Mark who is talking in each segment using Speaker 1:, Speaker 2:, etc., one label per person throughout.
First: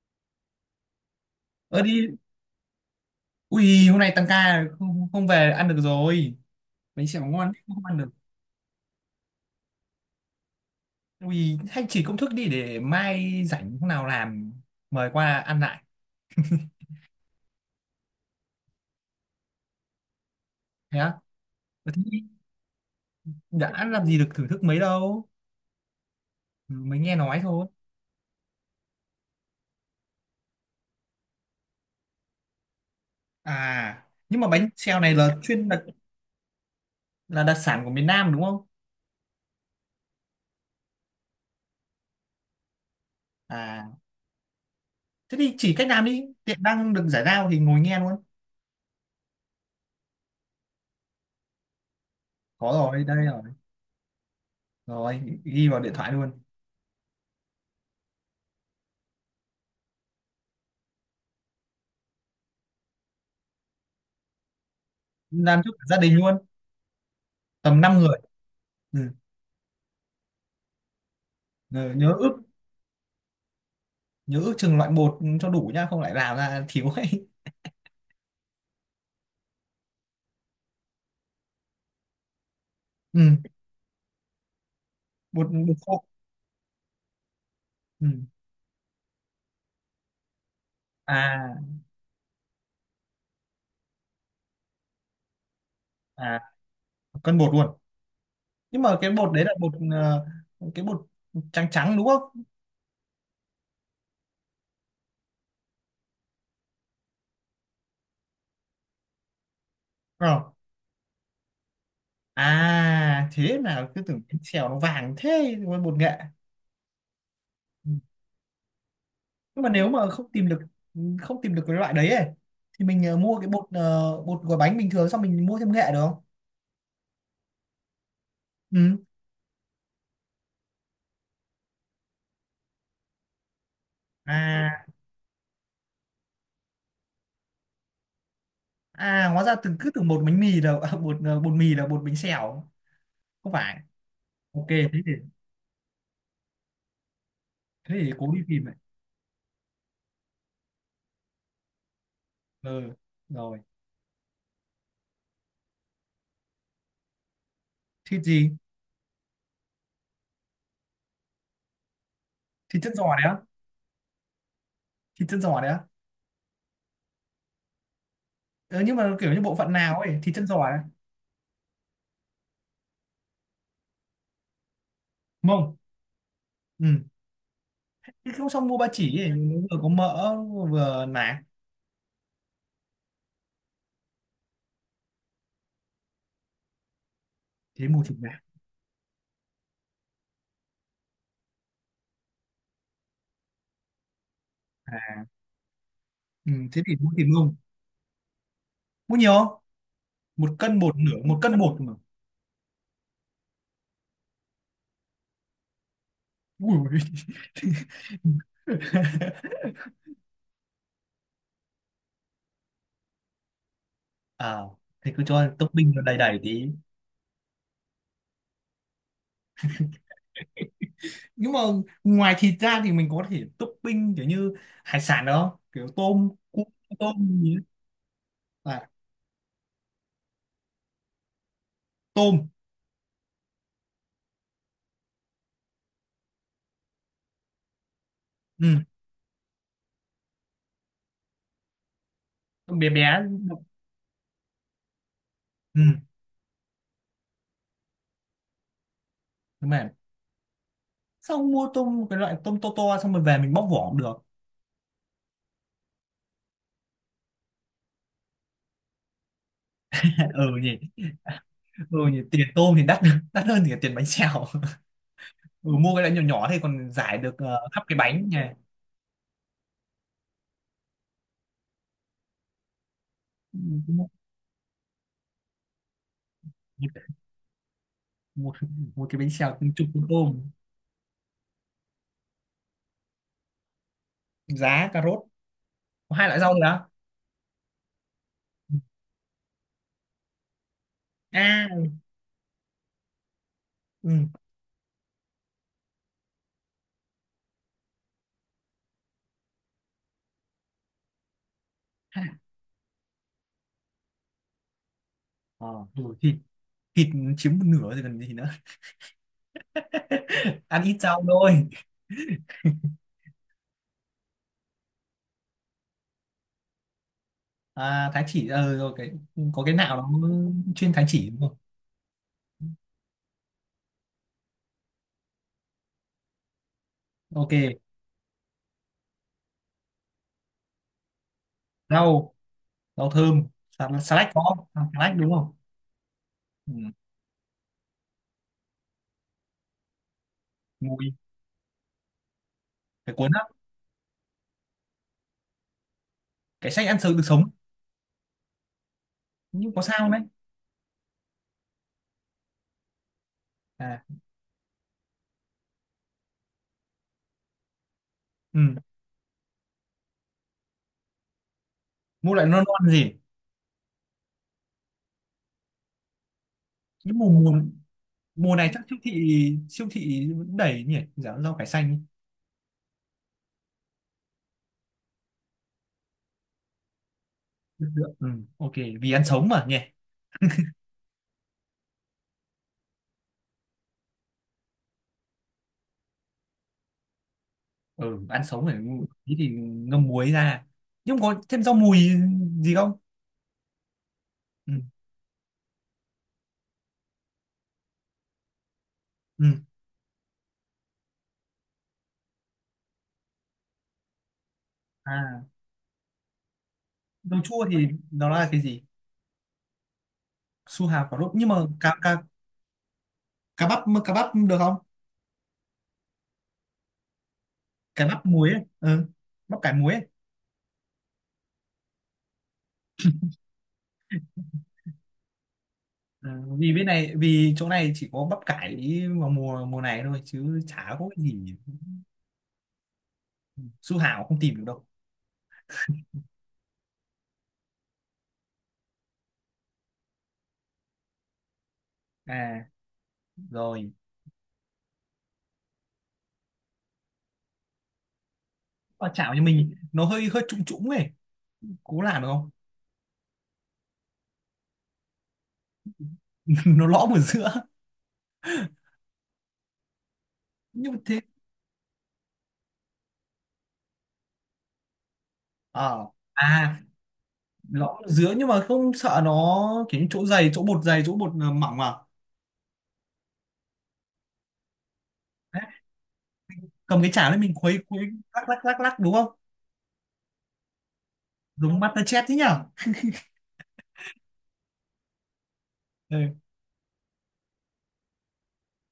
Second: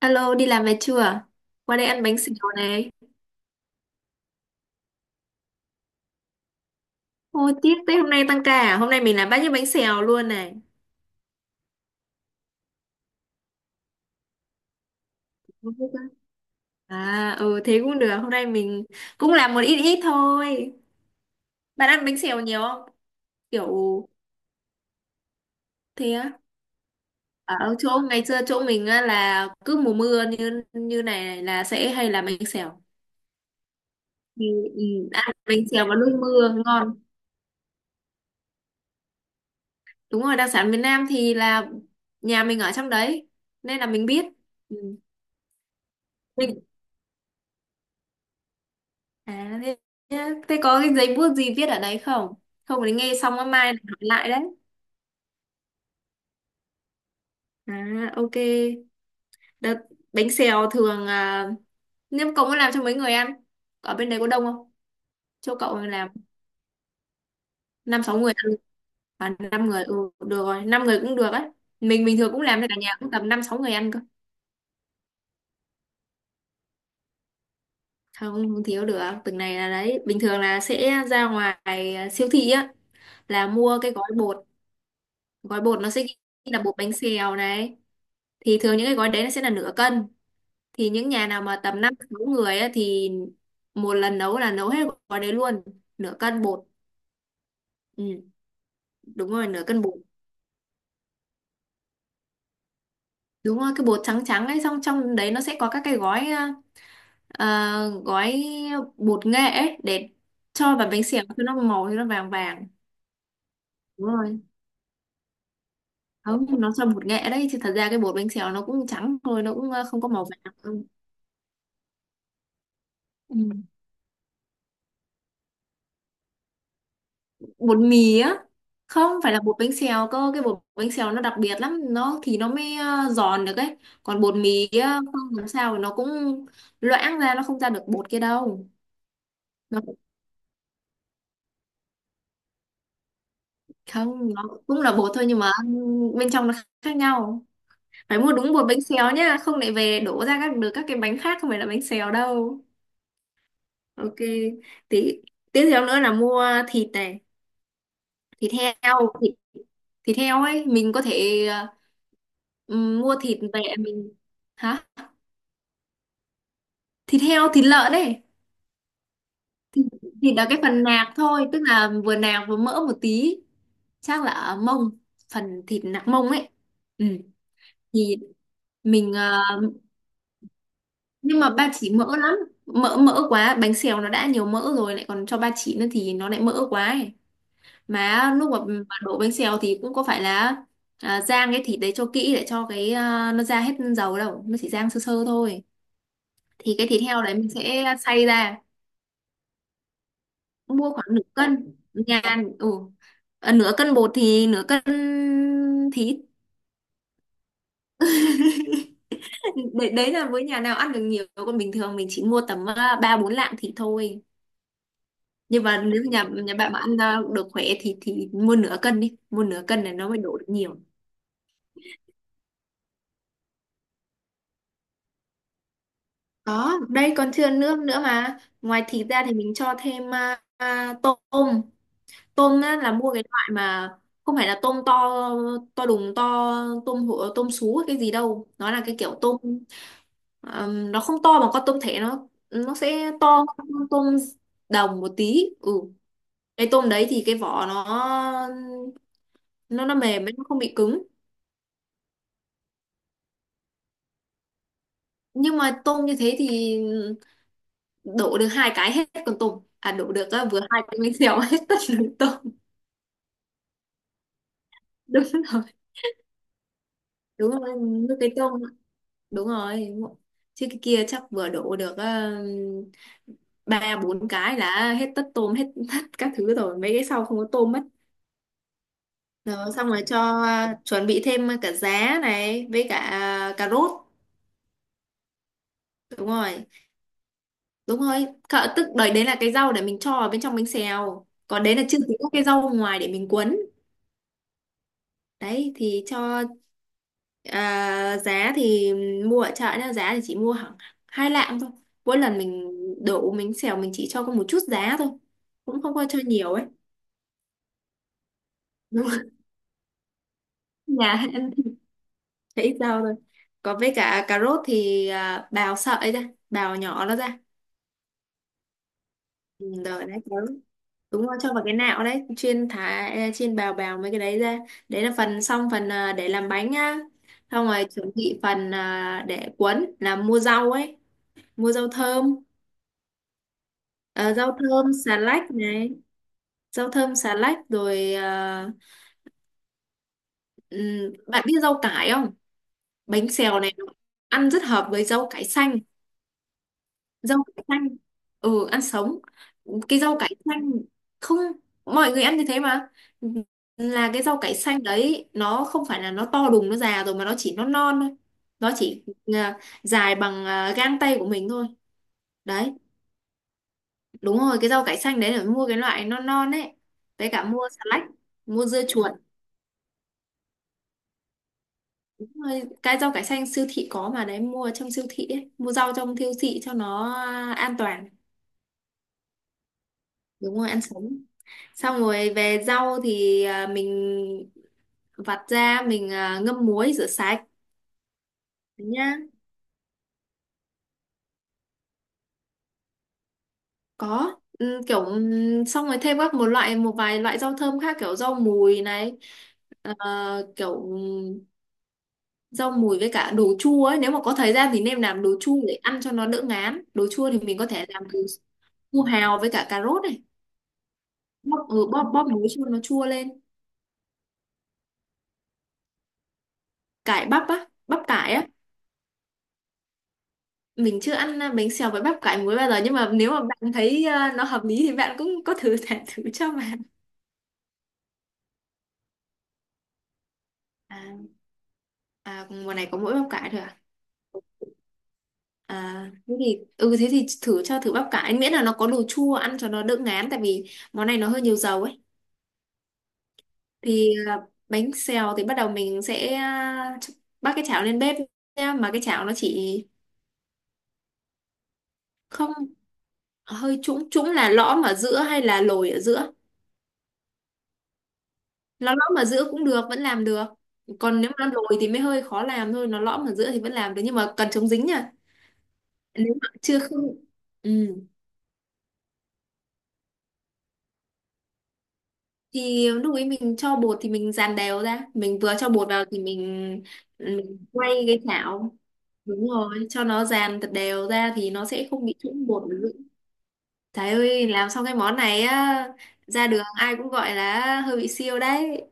Speaker 1: Alo, đi làm về chưa? Qua
Speaker 2: Ơ
Speaker 1: đây ăn
Speaker 2: đi,
Speaker 1: bánh xèo này.
Speaker 2: ui hôm nay tăng ca không không về ăn được rồi. Bánh xèo ngon
Speaker 1: Ôi, tiếc
Speaker 2: không
Speaker 1: thế,
Speaker 2: ăn được.
Speaker 1: hôm nay tăng ca à? Hôm nay mình làm bát những bánh xèo luôn này.
Speaker 2: Ui hay chỉ công thức đi để mai rảnh hôm nào làm mời qua ăn
Speaker 1: Không
Speaker 2: lại.
Speaker 1: biết á. Thế cũng được. Hôm nay mình cũng làm một ít ít thôi.
Speaker 2: Thế á?
Speaker 1: Bạn
Speaker 2: Ờ, thế
Speaker 1: ăn
Speaker 2: đi,
Speaker 1: bánh xèo nhiều không? Kiểu
Speaker 2: đã làm gì được thưởng thức mấy đâu.
Speaker 1: thế á.
Speaker 2: Ừ, mới nghe nói thôi.
Speaker 1: Ở chỗ ngày xưa, chỗ mình á, là cứ mùa mưa như như này là sẽ hay làm bánh xèo.
Speaker 2: À, nhưng
Speaker 1: Ừ,
Speaker 2: mà bánh
Speaker 1: ừ,
Speaker 2: xèo này là
Speaker 1: ăn bánh
Speaker 2: chuyên đặc,
Speaker 1: xèo vào lúc mưa ngon.
Speaker 2: là đặc sản của miền Nam đúng không?
Speaker 1: Đúng rồi, đặc sản miền Nam thì là nhà mình ở trong đấy nên
Speaker 2: À,
Speaker 1: là mình biết. Ừ.
Speaker 2: thế thì chỉ cách làm đi.
Speaker 1: Mình
Speaker 2: Tiện đang được giải lao thì ngồi nghe luôn.
Speaker 1: À, thế, thế, có cái giấy bút gì viết ở đấy không?
Speaker 2: Có
Speaker 1: Không thì
Speaker 2: rồi,
Speaker 1: nghe
Speaker 2: đây
Speaker 1: xong
Speaker 2: rồi.
Speaker 1: á, mai hỏi lại đấy.
Speaker 2: Rồi, ghi vào điện thoại luôn.
Speaker 1: À, ok. Đợt bánh xèo thường à, nếu cậu muốn làm cho mấy người ăn, ở bên đấy có đông không? Chỗ
Speaker 2: Làm cho
Speaker 1: cậu
Speaker 2: cả gia
Speaker 1: làm
Speaker 2: đình luôn. Tầm 5
Speaker 1: năm
Speaker 2: người.
Speaker 1: sáu người
Speaker 2: Ừ,
Speaker 1: ăn, à, năm người, được rồi, 5 người cũng được á.
Speaker 2: ừ,
Speaker 1: Mình
Speaker 2: nhớ
Speaker 1: bình thường
Speaker 2: ước
Speaker 1: cũng làm cho cả nhà cũng tầm 5-6 người ăn cơ.
Speaker 2: nhớ ước chừng loại một cho đủ nhá không lại làm ra thiếu ấy.
Speaker 1: Không, không thiếu được. Từng này là đấy, bình thường là sẽ ra ngoài, siêu thị á
Speaker 2: Ừ,
Speaker 1: là mua cái
Speaker 2: bột
Speaker 1: gói
Speaker 2: bột
Speaker 1: bột nó sẽ
Speaker 2: khô.
Speaker 1: ghi là bột bánh xèo này.
Speaker 2: Ừ.
Speaker 1: Thì thường những cái gói đấy nó sẽ là nửa cân, thì những nhà nào mà
Speaker 2: À,
Speaker 1: tầm 5-6 người á thì một lần nấu là nấu hết gói đấy luôn, nửa
Speaker 2: à,
Speaker 1: cân bột.
Speaker 2: cân bột luôn.
Speaker 1: Ừ,
Speaker 2: Nhưng mà cái
Speaker 1: đúng
Speaker 2: bột đấy
Speaker 1: rồi,
Speaker 2: là
Speaker 1: nửa
Speaker 2: bột,
Speaker 1: cân bột.
Speaker 2: cái bột trắng trắng đúng không?
Speaker 1: Đúng rồi, cái bột trắng trắng ấy, xong trong đấy nó sẽ có các cái gói, ờ, gói bột nghệ ấy để
Speaker 2: Ờ.
Speaker 1: cho vào bánh xèo cho nó màu, cho nó vàng vàng.
Speaker 2: À thế là cứ
Speaker 1: Đúng
Speaker 2: tưởng bánh
Speaker 1: rồi.
Speaker 2: xèo nó vàng thế mà bột nghệ.
Speaker 1: Không, nó cho bột nghệ đấy chứ thật ra
Speaker 2: Ừ.
Speaker 1: cái bột bánh xèo nó cũng trắng thôi, nó
Speaker 2: Nhưng mà
Speaker 1: cũng
Speaker 2: nếu
Speaker 1: không có
Speaker 2: mà
Speaker 1: màu
Speaker 2: không tìm
Speaker 1: vàng.
Speaker 2: được không tìm được cái loại đấy ấy thì mình,
Speaker 1: Ừ.
Speaker 2: mua cái bột, bột gói bánh bình thường xong mình mua thêm nghệ được không?
Speaker 1: Bột mì á,
Speaker 2: Ừ.
Speaker 1: không phải là bột bánh xèo cơ, cái bột bánh xèo nó đặc biệt lắm, nó thì nó mới giòn được ấy. Còn bột mì
Speaker 2: À,
Speaker 1: á, không làm sao nó cũng loãng ra, nó không ra được bột kia đâu.
Speaker 2: à, hóa ra từng cứ
Speaker 1: nó
Speaker 2: tưởng bột bánh mì là bột, bột mì là bột bánh xèo. Không phải.
Speaker 1: không nó
Speaker 2: Ok
Speaker 1: cũng
Speaker 2: thế
Speaker 1: là bột
Speaker 2: thì
Speaker 1: thôi nhưng mà bên trong nó khác nhau.
Speaker 2: thế thì
Speaker 1: Phải
Speaker 2: cố
Speaker 1: mua
Speaker 2: đi
Speaker 1: đúng
Speaker 2: tìm
Speaker 1: bột
Speaker 2: này.
Speaker 1: bánh xèo nhá, không lại về đổ ra các được các cái bánh khác, không phải là bánh xèo đâu.
Speaker 2: Ừ, rồi.
Speaker 1: Ok. Tí tiếp theo nữa là mua thịt này.
Speaker 2: Thịt gì?
Speaker 1: thịt heo thịt, thịt heo ấy, mình có thể
Speaker 2: Thịt chân giò
Speaker 1: mua
Speaker 2: đấy á?
Speaker 1: thịt về mình. Hả?
Speaker 2: Thịt chân giò đấy á?
Speaker 1: Thịt heo, thịt lợn ấy.
Speaker 2: Ừ, nhưng mà kiểu như bộ phận
Speaker 1: thì,
Speaker 2: nào ấy, thịt
Speaker 1: thì
Speaker 2: chân
Speaker 1: là cái
Speaker 2: giò đấy?
Speaker 1: phần nạc thôi, tức là vừa nạc vừa mỡ một tí, chắc là ở mông, phần
Speaker 2: Mông.
Speaker 1: thịt nạc mông ấy.
Speaker 2: Ừ.
Speaker 1: Ừ. thì
Speaker 2: Thế không, xong mua ba
Speaker 1: mình
Speaker 2: chỉ ấy,
Speaker 1: ờ,
Speaker 2: nó vừa có mỡ vừa nạc.
Speaker 1: nhưng mà ba chỉ mỡ lắm, mỡ mỡ quá bánh xèo nó đã nhiều mỡ rồi lại còn cho ba chỉ nữa thì nó lại mỡ quá ấy.
Speaker 2: Thế mua thịt
Speaker 1: Mà
Speaker 2: nạc.
Speaker 1: lúc mà đổ bánh xèo thì cũng có phải là, rang cái thịt đấy cho kỹ để cho cái, nó ra hết dầu đâu, nó chỉ rang sơ
Speaker 2: À.
Speaker 1: sơ thôi.
Speaker 2: Ừ,
Speaker 1: Thì
Speaker 2: thế
Speaker 1: cái
Speaker 2: thì
Speaker 1: thịt
Speaker 2: mua
Speaker 1: heo
Speaker 2: thịt
Speaker 1: đấy mình
Speaker 2: mông.
Speaker 1: sẽ xay ra.
Speaker 2: Mua nhiều không? Một cân,
Speaker 1: Mua
Speaker 2: một
Speaker 1: khoảng
Speaker 2: nửa,
Speaker 1: nửa
Speaker 2: một cân,
Speaker 1: cân
Speaker 2: một mà.
Speaker 1: nhà. Ừ. Ờ, nửa cân bột thì nửa cân thịt.
Speaker 2: Ui ui.
Speaker 1: Đấy, đấy là với nhà nào ăn được nhiều, còn bình thường mình chỉ mua tầm 3-4 lạng thịt thôi.
Speaker 2: À thì cứ cho
Speaker 1: Nhưng mà
Speaker 2: topping nó
Speaker 1: nếu
Speaker 2: đầy
Speaker 1: nhà
Speaker 2: đầy
Speaker 1: nhà
Speaker 2: tí.
Speaker 1: bạn mà ăn được khỏe thì mua nửa cân đi, mua nửa cân này nó mới đổ được nhiều.
Speaker 2: Nhưng mà ngoài thịt ra thì mình có thể topping kiểu như hải sản được không, kiểu tôm cua?
Speaker 1: Có, đây
Speaker 2: Tôm
Speaker 1: còn chưa
Speaker 2: gì ấy.
Speaker 1: nước nữa mà,
Speaker 2: À.
Speaker 1: ngoài thịt ra thì mình cho thêm tôm.
Speaker 2: Tôm.
Speaker 1: Tôm á, là mua cái loại mà không phải là tôm to, to đùng to, tôm hũ tôm sú hay cái gì đâu, nó
Speaker 2: Ừ.
Speaker 1: là cái kiểu tôm, nó không to bằng con tôm thẻ, nó
Speaker 2: Tôm bé bé.
Speaker 1: sẽ to hơn con tôm đồng một tí. Ừ.
Speaker 2: Ừ.
Speaker 1: Cái tôm đấy thì cái vỏ nó
Speaker 2: Đúng rồi.
Speaker 1: nó nó mềm ấy, nó không bị cứng.
Speaker 2: Xong mua tôm cái loại tôm to to xong rồi về mình bóc vỏ cũng được.
Speaker 1: Nhưng mà tôm như thế thì đổ được hai cái hết con tôm, à, đổ được á,
Speaker 2: Ừ
Speaker 1: vừa
Speaker 2: nhỉ,
Speaker 1: hai cái bánh xèo hết tất cả
Speaker 2: ừ nhỉ, tiền
Speaker 1: tôm.
Speaker 2: tôm thì đắt đắt hơn thì tiền bánh xèo.
Speaker 1: Đúng rồi.
Speaker 2: Ừ, mua cái loại nhỏ nhỏ thì còn giải được
Speaker 1: Đúng rồi,
Speaker 2: khắp cái
Speaker 1: nước
Speaker 2: bánh
Speaker 1: cái
Speaker 2: nhỉ.
Speaker 1: tôm. Đúng rồi, chứ cái kia chắc vừa đổ được
Speaker 2: Ừ,
Speaker 1: ba
Speaker 2: mua,
Speaker 1: bốn cái là hết tất, tôm hết tất các thứ rồi, mấy cái sau không có tôm mất.
Speaker 2: mua, mua cái bánh xèo từng
Speaker 1: Rồi, xong
Speaker 2: chục
Speaker 1: rồi
Speaker 2: con
Speaker 1: cho,
Speaker 2: tôm.
Speaker 1: chuẩn bị thêm cả giá này với cả, cà rốt.
Speaker 2: Giá cà rốt. Có hai
Speaker 1: Đúng
Speaker 2: loại rau nữa
Speaker 1: rồi.
Speaker 2: à?
Speaker 1: Đúng rồi, cỡ tức đấy, đấy là cái rau để mình cho ở bên trong bánh xèo, còn
Speaker 2: À,
Speaker 1: đấy là chưa tính các cái rau ngoài để mình cuốn.
Speaker 2: ừ,
Speaker 1: Đấy thì cho, giá thì mua ở chợ nha, giá thì chỉ mua khoảng 2 lạng thôi, mỗi
Speaker 2: hai loại.
Speaker 1: lần mình đổ mình xẻo mình chỉ cho có một chút giá thôi,
Speaker 2: Ờ.
Speaker 1: cũng không có
Speaker 2: Ừ,
Speaker 1: cho
Speaker 2: thịt
Speaker 1: nhiều ấy.
Speaker 2: thịt chiếm một nửa rồi còn gì nữa.
Speaker 1: Đúng rồi.
Speaker 2: Ăn ít
Speaker 1: Nhà
Speaker 2: rau
Speaker 1: ăn
Speaker 2: thôi.
Speaker 1: thì ít rau thôi. Còn với cả cà rốt thì, bào sợi ra, bào nhỏ nó ra.
Speaker 2: À, thái chỉ, rồi cái có
Speaker 1: Ừ,
Speaker 2: cái nào
Speaker 1: rồi, đấy,
Speaker 2: nó
Speaker 1: đúng.
Speaker 2: chuyên thái
Speaker 1: Đúng
Speaker 2: chỉ
Speaker 1: rồi,
Speaker 2: đúng
Speaker 1: cho
Speaker 2: không?
Speaker 1: vào cái nạo đấy chuyên thả, chuyên bào bào mấy cái đấy ra. Đấy là phần xong, phần, để làm bánh nhá.
Speaker 2: Ok.
Speaker 1: Xong rồi chuẩn bị phần, để cuốn là mua rau ấy, mua rau
Speaker 2: rau
Speaker 1: thơm.
Speaker 2: rau thơm, salad
Speaker 1: Ờ,
Speaker 2: có
Speaker 1: rau
Speaker 2: không? À,
Speaker 1: thơm xà
Speaker 2: salad đúng
Speaker 1: lách
Speaker 2: không?
Speaker 1: này.
Speaker 2: Ừ.
Speaker 1: Rau thơm xà lách rồi,
Speaker 2: Mùi.
Speaker 1: bạn biết rau cải không?
Speaker 2: Cái
Speaker 1: Bánh
Speaker 2: cuốn á?
Speaker 1: xèo này nó ăn rất hợp với rau cải xanh.
Speaker 2: Cái sách ăn sống được,
Speaker 1: Rau
Speaker 2: sống.
Speaker 1: cải xanh, ừ, ăn sống.
Speaker 2: Nhưng có
Speaker 1: Cái
Speaker 2: sao
Speaker 1: rau
Speaker 2: đấy.
Speaker 1: cải xanh, không, mọi người ăn như thế mà,
Speaker 2: À.
Speaker 1: là cái rau cải xanh đấy nó không phải là nó to đùng nó già rồi, mà nó chỉ, nó non thôi.
Speaker 2: Ừ.
Speaker 1: Nó chỉ ờ, dài bằng gang tay của mình thôi.
Speaker 2: Mua lại non
Speaker 1: Đấy.
Speaker 2: non gì.
Speaker 1: Đúng rồi, cái rau cải xanh đấy là mua cái loại non non ấy,
Speaker 2: Nhưng mùa
Speaker 1: với cả
Speaker 2: mùa
Speaker 1: mua xà lách,
Speaker 2: mùa
Speaker 1: mua
Speaker 2: này chắc
Speaker 1: dưa
Speaker 2: siêu thị
Speaker 1: chuột.
Speaker 2: siêu thị vẫn đầy nhỉ, giá rau cải xanh.
Speaker 1: Đúng rồi, cái rau cải xanh siêu thị có mà đấy, mua trong siêu thị ấy, mua rau trong siêu thị cho nó an
Speaker 2: Được
Speaker 1: toàn.
Speaker 2: được. Ừ. Ok. Vì ăn sống mà nhỉ.
Speaker 1: Đúng rồi, ăn sống. Xong rồi về rau thì, mình vặt ra mình, ngâm muối rửa sạch
Speaker 2: Ừ, ăn sống phải
Speaker 1: nhá.
Speaker 2: tí thì ngâm muối ra. Nhưng có thêm rau mùi gì không?
Speaker 1: Có,
Speaker 2: Ừ.
Speaker 1: ừ, kiểu, xong rồi thêm các một loại, một vài loại rau thơm khác, kiểu rau mùi này.
Speaker 2: Ừ.
Speaker 1: ờ, kiểu ừ, Rau mùi với cả đồ chua ấy, nếu mà có thời gian thì nên làm đồ
Speaker 2: À,
Speaker 1: chua để ăn cho nó đỡ ngán. Đồ chua thì
Speaker 2: rau
Speaker 1: mình
Speaker 2: chua
Speaker 1: có thể
Speaker 2: thì
Speaker 1: làm từ
Speaker 2: nó là cái gì?
Speaker 1: su hào với cả cà rốt này,
Speaker 2: Su hào quả lốt nhưng mà,
Speaker 1: bóp, ừ,
Speaker 2: cá
Speaker 1: bóp
Speaker 2: cá
Speaker 1: bóp muối cho nó chua lên.
Speaker 2: cá bắp được không?
Speaker 1: Cải bắp á, bắp
Speaker 2: Cái bắp
Speaker 1: cải á,
Speaker 2: muối ấy. Ừ, bắp cải muối ấy.
Speaker 1: mình chưa ăn, bánh xèo với bắp cải muối bao giờ, nhưng mà nếu mà bạn thấy, nó hợp lý thì bạn cũng có thử thả thử
Speaker 2: Ừ,
Speaker 1: cho
Speaker 2: vì
Speaker 1: bạn.
Speaker 2: bên này, vì chỗ này chỉ có bắp cải vào mùa mùa này thôi chứ chả
Speaker 1: À,
Speaker 2: có cái gì.
Speaker 1: à mùa này có mỗi bắp cải thôi à?
Speaker 2: Su hào không tìm được đâu.
Speaker 1: À, thế thì thử, cho thử bắp cải, miễn là nó có đồ chua ăn cho nó đỡ ngán, tại vì món này nó hơi nhiều dầu ấy.
Speaker 2: À, rồi.
Speaker 1: Thì, bánh xèo thì bắt đầu mình sẽ, bắc cái chảo lên bếp nha. Mà cái
Speaker 2: Ờ,
Speaker 1: chảo nó
Speaker 2: chảo nhà mình
Speaker 1: chỉ,
Speaker 2: nó hơi hơi trũng trũng ấy, cố làm được không?
Speaker 1: không, hơi trũng trũng là lõm ở giữa hay là lồi ở giữa?
Speaker 2: Nó lõm ở giữa.
Speaker 1: Nó lõm ở giữa cũng được, vẫn làm được.
Speaker 2: Nhưng mà thế.
Speaker 1: Còn nếu mà lồi thì mới hơi khó làm thôi, nó lõm ở giữa thì vẫn làm được nhưng mà cần chống dính nha.
Speaker 2: Ờ.
Speaker 1: Nếu mà
Speaker 2: À,
Speaker 1: chưa không.
Speaker 2: lõm
Speaker 1: Ừ.
Speaker 2: ở giữa nhưng mà không sợ nó kiểu như chỗ dày, chỗ bột dày chỗ bột, mỏng à?
Speaker 1: Thì lúc ấy mình cho bột thì mình dàn đều ra, mình vừa
Speaker 2: Đấy,
Speaker 1: cho bột vào thì
Speaker 2: cầm cái chảo lên mình
Speaker 1: mình
Speaker 2: khuấy
Speaker 1: quay
Speaker 2: khuấy,
Speaker 1: cái
Speaker 2: lắc lắc
Speaker 1: chảo.
Speaker 2: lắc lắc đúng không?
Speaker 1: Đúng rồi, cho nó dàn thật đều ra thì nó
Speaker 2: Giống
Speaker 1: sẽ không bị
Speaker 2: MasterChef thế
Speaker 1: trũng bột.
Speaker 2: nhở.
Speaker 1: Trời ơi, làm xong cái món này á,
Speaker 2: Ừ,
Speaker 1: ra đường ai cũng gọi là hơi bị siêu đấy.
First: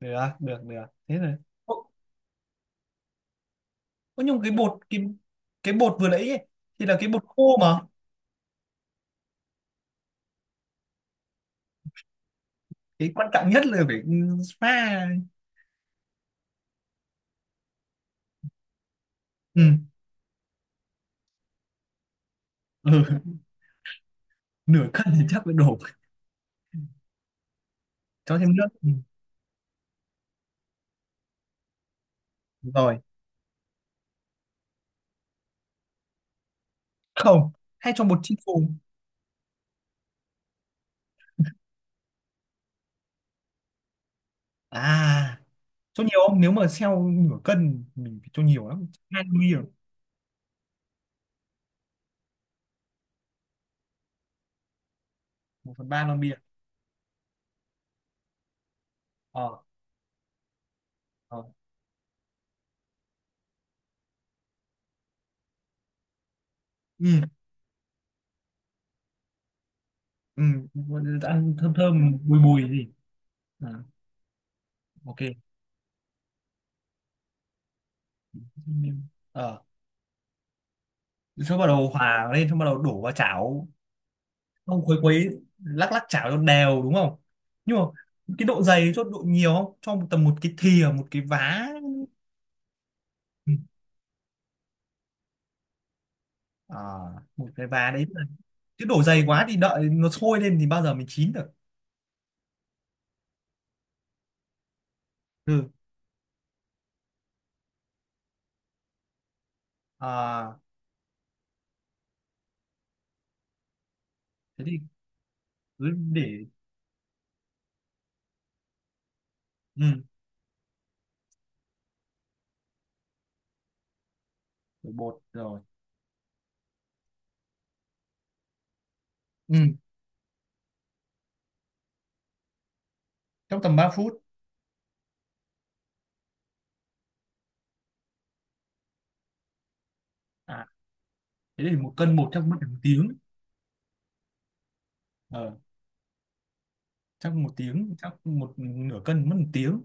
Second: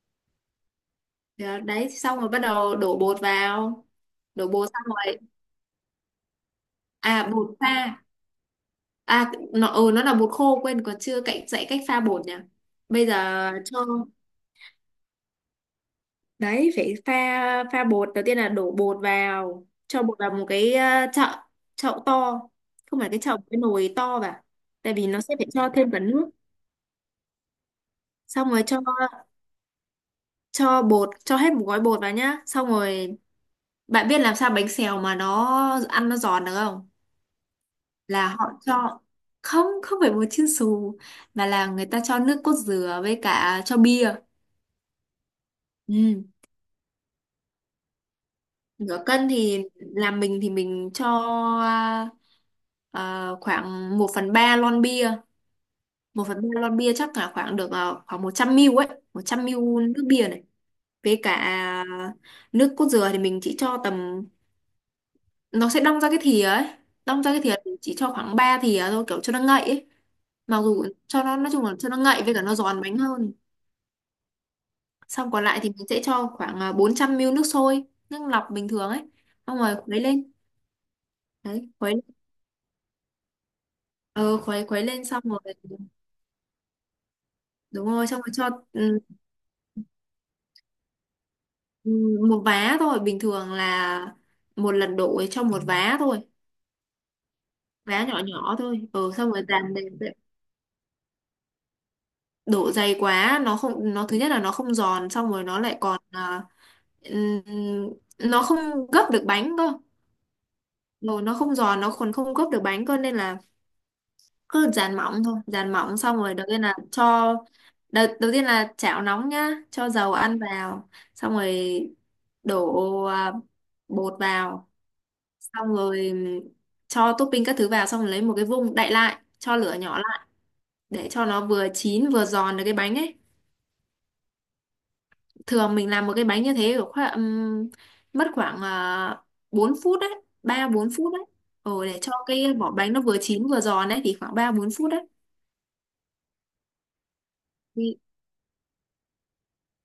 Speaker 2: được được được, thế rồi.
Speaker 1: Đó, đấy, xong rồi bắt đầu đổ bột vào.
Speaker 2: Ơ nhưng
Speaker 1: Đổ
Speaker 2: cái
Speaker 1: bột
Speaker 2: bột,
Speaker 1: xong
Speaker 2: cái
Speaker 1: rồi.
Speaker 2: cái bột vừa nãy ấy, thì là cái
Speaker 1: À,
Speaker 2: bột khô
Speaker 1: bột
Speaker 2: mà.
Speaker 1: pha. À, nó, ừ, nó là bột khô, quên còn chưa cậy, dạy cách pha bột nhỉ. Bây
Speaker 2: Cái quan trọng
Speaker 1: giờ
Speaker 2: nhất
Speaker 1: cho,
Speaker 2: là phải, pha.
Speaker 1: đấy, phải pha pha bột. Đầu tiên là đổ bột vào,
Speaker 2: Ừ,
Speaker 1: cho bột vào một cái, chậu, chậu to. Không phải cái
Speaker 2: ừ.
Speaker 1: chậu, cái nồi to vào.
Speaker 2: Nửa
Speaker 1: Tại
Speaker 2: cân
Speaker 1: vì nó
Speaker 2: thì
Speaker 1: sẽ
Speaker 2: chắc
Speaker 1: phải
Speaker 2: phải
Speaker 1: cho
Speaker 2: đổ,
Speaker 1: thêm cả nước.
Speaker 2: cho
Speaker 1: Xong
Speaker 2: thêm
Speaker 1: rồi
Speaker 2: nước.
Speaker 1: cho
Speaker 2: Ừ.
Speaker 1: cho bột, cho hết một gói bột vào nhá. Xong
Speaker 2: Rồi.
Speaker 1: rồi. Bạn biết làm sao bánh xèo mà nó ăn nó giòn được không?
Speaker 2: Không, hay cho bột
Speaker 1: Là
Speaker 2: chiên
Speaker 1: họ
Speaker 2: phù?
Speaker 1: cho, không, không phải bột chiên xù, mà là người ta cho nước cốt dừa với cả cho bia.
Speaker 2: À, cho nhiều
Speaker 1: Ừ.
Speaker 2: không, nếu mà xeo nửa cân mình phải cho nhiều lắm,
Speaker 1: Nửa
Speaker 2: hai
Speaker 1: cân
Speaker 2: lon bia?
Speaker 1: thì làm mình thì mình cho, à, khoảng một phần 3 lon bia.
Speaker 2: Một phần ba lon
Speaker 1: Một
Speaker 2: bia.
Speaker 1: phần 3 lon bia chắc là khoảng được, khoảng 100 ml ấy, 100
Speaker 2: Ờ.
Speaker 1: ml nước bia này. Với
Speaker 2: Ờ.
Speaker 1: cả nước cốt dừa thì mình chỉ cho tầm, nó sẽ đong ra cái thìa ấy, đong
Speaker 2: Ừ.
Speaker 1: ra cái thìa thì chỉ cho khoảng 3 thìa thôi, kiểu cho nó ngậy ấy.
Speaker 2: Ừ,
Speaker 1: Mặc dù cho nó nói
Speaker 2: ăn
Speaker 1: chung
Speaker 2: thơm
Speaker 1: là cho nó
Speaker 2: thơm
Speaker 1: ngậy với
Speaker 2: bùi
Speaker 1: cả nó
Speaker 2: bùi
Speaker 1: giòn
Speaker 2: gì.
Speaker 1: bánh hơn.
Speaker 2: À, ok.
Speaker 1: Xong còn lại thì mình sẽ cho khoảng, 400 ml nước sôi, nước lọc bình thường ấy.
Speaker 2: Ờ,
Speaker 1: Xong rồi khuấy lên.
Speaker 2: xong bắt
Speaker 1: Đấy,
Speaker 2: đầu
Speaker 1: khuấy,
Speaker 2: hòa lên xong bắt đầu đổ vào chảo.
Speaker 1: ờ, khuấy khuấy
Speaker 2: Ông khuấy
Speaker 1: lên xong
Speaker 2: khuấy,
Speaker 1: rồi.
Speaker 2: lắc lắc chảo cho đều đúng không? Nhưng mà
Speaker 1: Đúng rồi, xong rồi
Speaker 2: cái
Speaker 1: cho,
Speaker 2: độ dày, cho độ nhiều không, cho một tầm một cái thìa, một cái vá?
Speaker 1: ừ, một vá thôi. Bình
Speaker 2: Ừ.
Speaker 1: thường là một lần đổ ấy, cho một vá thôi,
Speaker 2: À, một cái vá
Speaker 1: vá
Speaker 2: đấy
Speaker 1: nhỏ nhỏ thôi.
Speaker 2: chứ
Speaker 1: Ờ,
Speaker 2: đổ dày
Speaker 1: xong rồi
Speaker 2: quá thì
Speaker 1: dàn
Speaker 2: đợi nó
Speaker 1: đều.
Speaker 2: sôi lên thì bao giờ mình chín được.
Speaker 1: Độ dày quá nó không, nó thứ nhất là nó không giòn, xong rồi nó
Speaker 2: Ừ.
Speaker 1: lại còn, ừm, nó không gấp được bánh cơ.
Speaker 2: À,
Speaker 1: Rồi nó không giòn, nó còn không gấp được bánh cơ, nên là
Speaker 2: thế
Speaker 1: cứ
Speaker 2: thì
Speaker 1: dàn mỏng thôi. Dàn
Speaker 2: cứ
Speaker 1: mỏng xong rồi
Speaker 2: để.
Speaker 1: đầu tiên là cho, đầu tiên là chảo nóng nhá, cho
Speaker 2: Ừ,
Speaker 1: dầu ăn vào. Xong rồi đổ, bột vào,
Speaker 2: để bột rồi.
Speaker 1: xong rồi cho topping các thứ vào, xong rồi lấy một cái vung đậy lại, cho lửa
Speaker 2: Ừ,
Speaker 1: nhỏ lại để cho nó vừa chín vừa giòn được cái bánh ấy.
Speaker 2: trong tầm 3 phút.
Speaker 1: Thường mình làm một cái bánh như thế kiểu khoảng, mất khoảng uh, 4 phút đấy,
Speaker 2: À
Speaker 1: 3-4 phút đấy.
Speaker 2: thế
Speaker 1: Ờ,
Speaker 2: thì một
Speaker 1: để cho
Speaker 2: cân bột chắc
Speaker 1: cái
Speaker 2: mất
Speaker 1: vỏ
Speaker 2: một
Speaker 1: bánh nó
Speaker 2: tiếng.
Speaker 1: vừa chín vừa giòn đấy thì khoảng 3-4 phút đấy.
Speaker 2: Ờ, chắc một tiếng,
Speaker 1: Thì,
Speaker 2: chắc một nửa cân mất một tiếng.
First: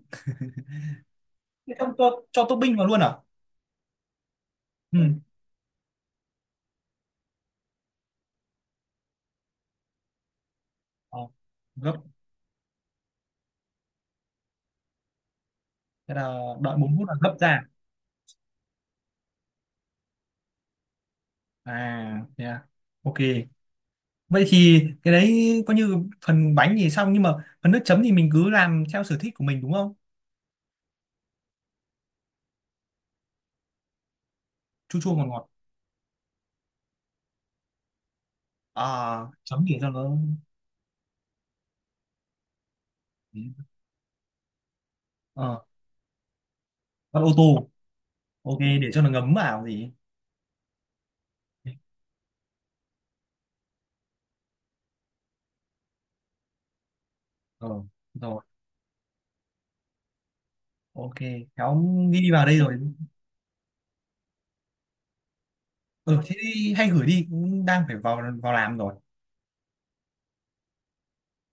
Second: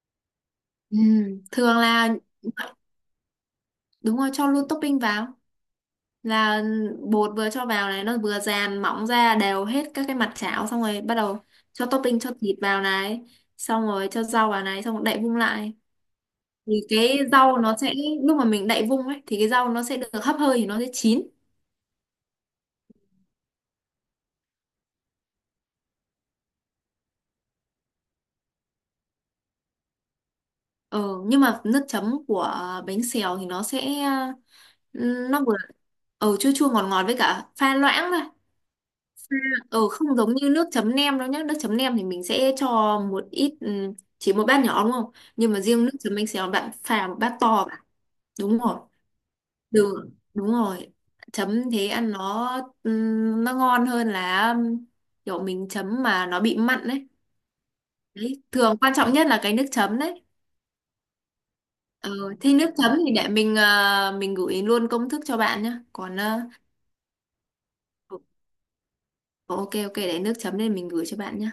Speaker 2: Thế
Speaker 1: thường
Speaker 2: xong
Speaker 1: là
Speaker 2: cho topping vào luôn à?
Speaker 1: đúng rồi, cho luôn
Speaker 2: Ừ.
Speaker 1: topping vào là bột vừa cho vào này nó vừa dàn mỏng ra đều hết các cái mặt chảo, xong rồi bắt
Speaker 2: Ờ,
Speaker 1: đầu cho
Speaker 2: gấp.
Speaker 1: topping, cho thịt vào này, xong rồi cho rau vào này, xong rồi đậy vung lại
Speaker 2: Thế là đợi
Speaker 1: thì
Speaker 2: 4 phút là
Speaker 1: cái
Speaker 2: gấp
Speaker 1: rau
Speaker 2: ra?
Speaker 1: nó sẽ, lúc mà mình đậy vung ấy thì cái rau nó sẽ được hấp hơi thì nó sẽ chín.
Speaker 2: À, yeah. Ok. Vậy thì cái đấy coi như phần bánh thì xong, nhưng mà phần nước chấm thì mình cứ làm theo sở thích của mình đúng không?
Speaker 1: Ờ, nhưng mà nước chấm của bánh xèo thì nó sẽ,
Speaker 2: Chua chua ngọt
Speaker 1: ừ, nó
Speaker 2: ngọt.
Speaker 1: vừa, ờ, chua chua ngọt ngọt với cả pha loãng thôi.
Speaker 2: À, chấm để
Speaker 1: Ờ,
Speaker 2: cho nó.
Speaker 1: không giống như nước chấm nem đâu nhá. Nước chấm nem thì mình sẽ cho một ít, ừ, chỉ một bát nhỏ đúng không? Nhưng mà
Speaker 2: Ờ,
Speaker 1: riêng nước chấm bánh xèo bạn pha một
Speaker 2: con ô
Speaker 1: bát to
Speaker 2: tô.
Speaker 1: vào. Đúng
Speaker 2: Ok,
Speaker 1: rồi.
Speaker 2: để cho nó ngấm vào gì.
Speaker 1: Đường đúng rồi. Chấm thế ăn nó, ừ, nó ngon hơn là, ừ, kiểu mình chấm mà nó bị mặn đấy.
Speaker 2: Ờ, rồi.
Speaker 1: Đấy, thường quan trọng nhất là cái nước chấm đấy.
Speaker 2: Ok, cháu
Speaker 1: Ờ,
Speaker 2: ghi vào
Speaker 1: thế
Speaker 2: đây
Speaker 1: nước
Speaker 2: rồi.
Speaker 1: chấm thì để mình, mình gửi luôn công thức cho bạn nhé. Còn
Speaker 2: Ừ, thế
Speaker 1: ờ,
Speaker 2: thì hay gửi đi, cũng đang phải vào vào làm rồi.
Speaker 1: ok, ok, để nước chấm nên mình gửi cho bạn nhé.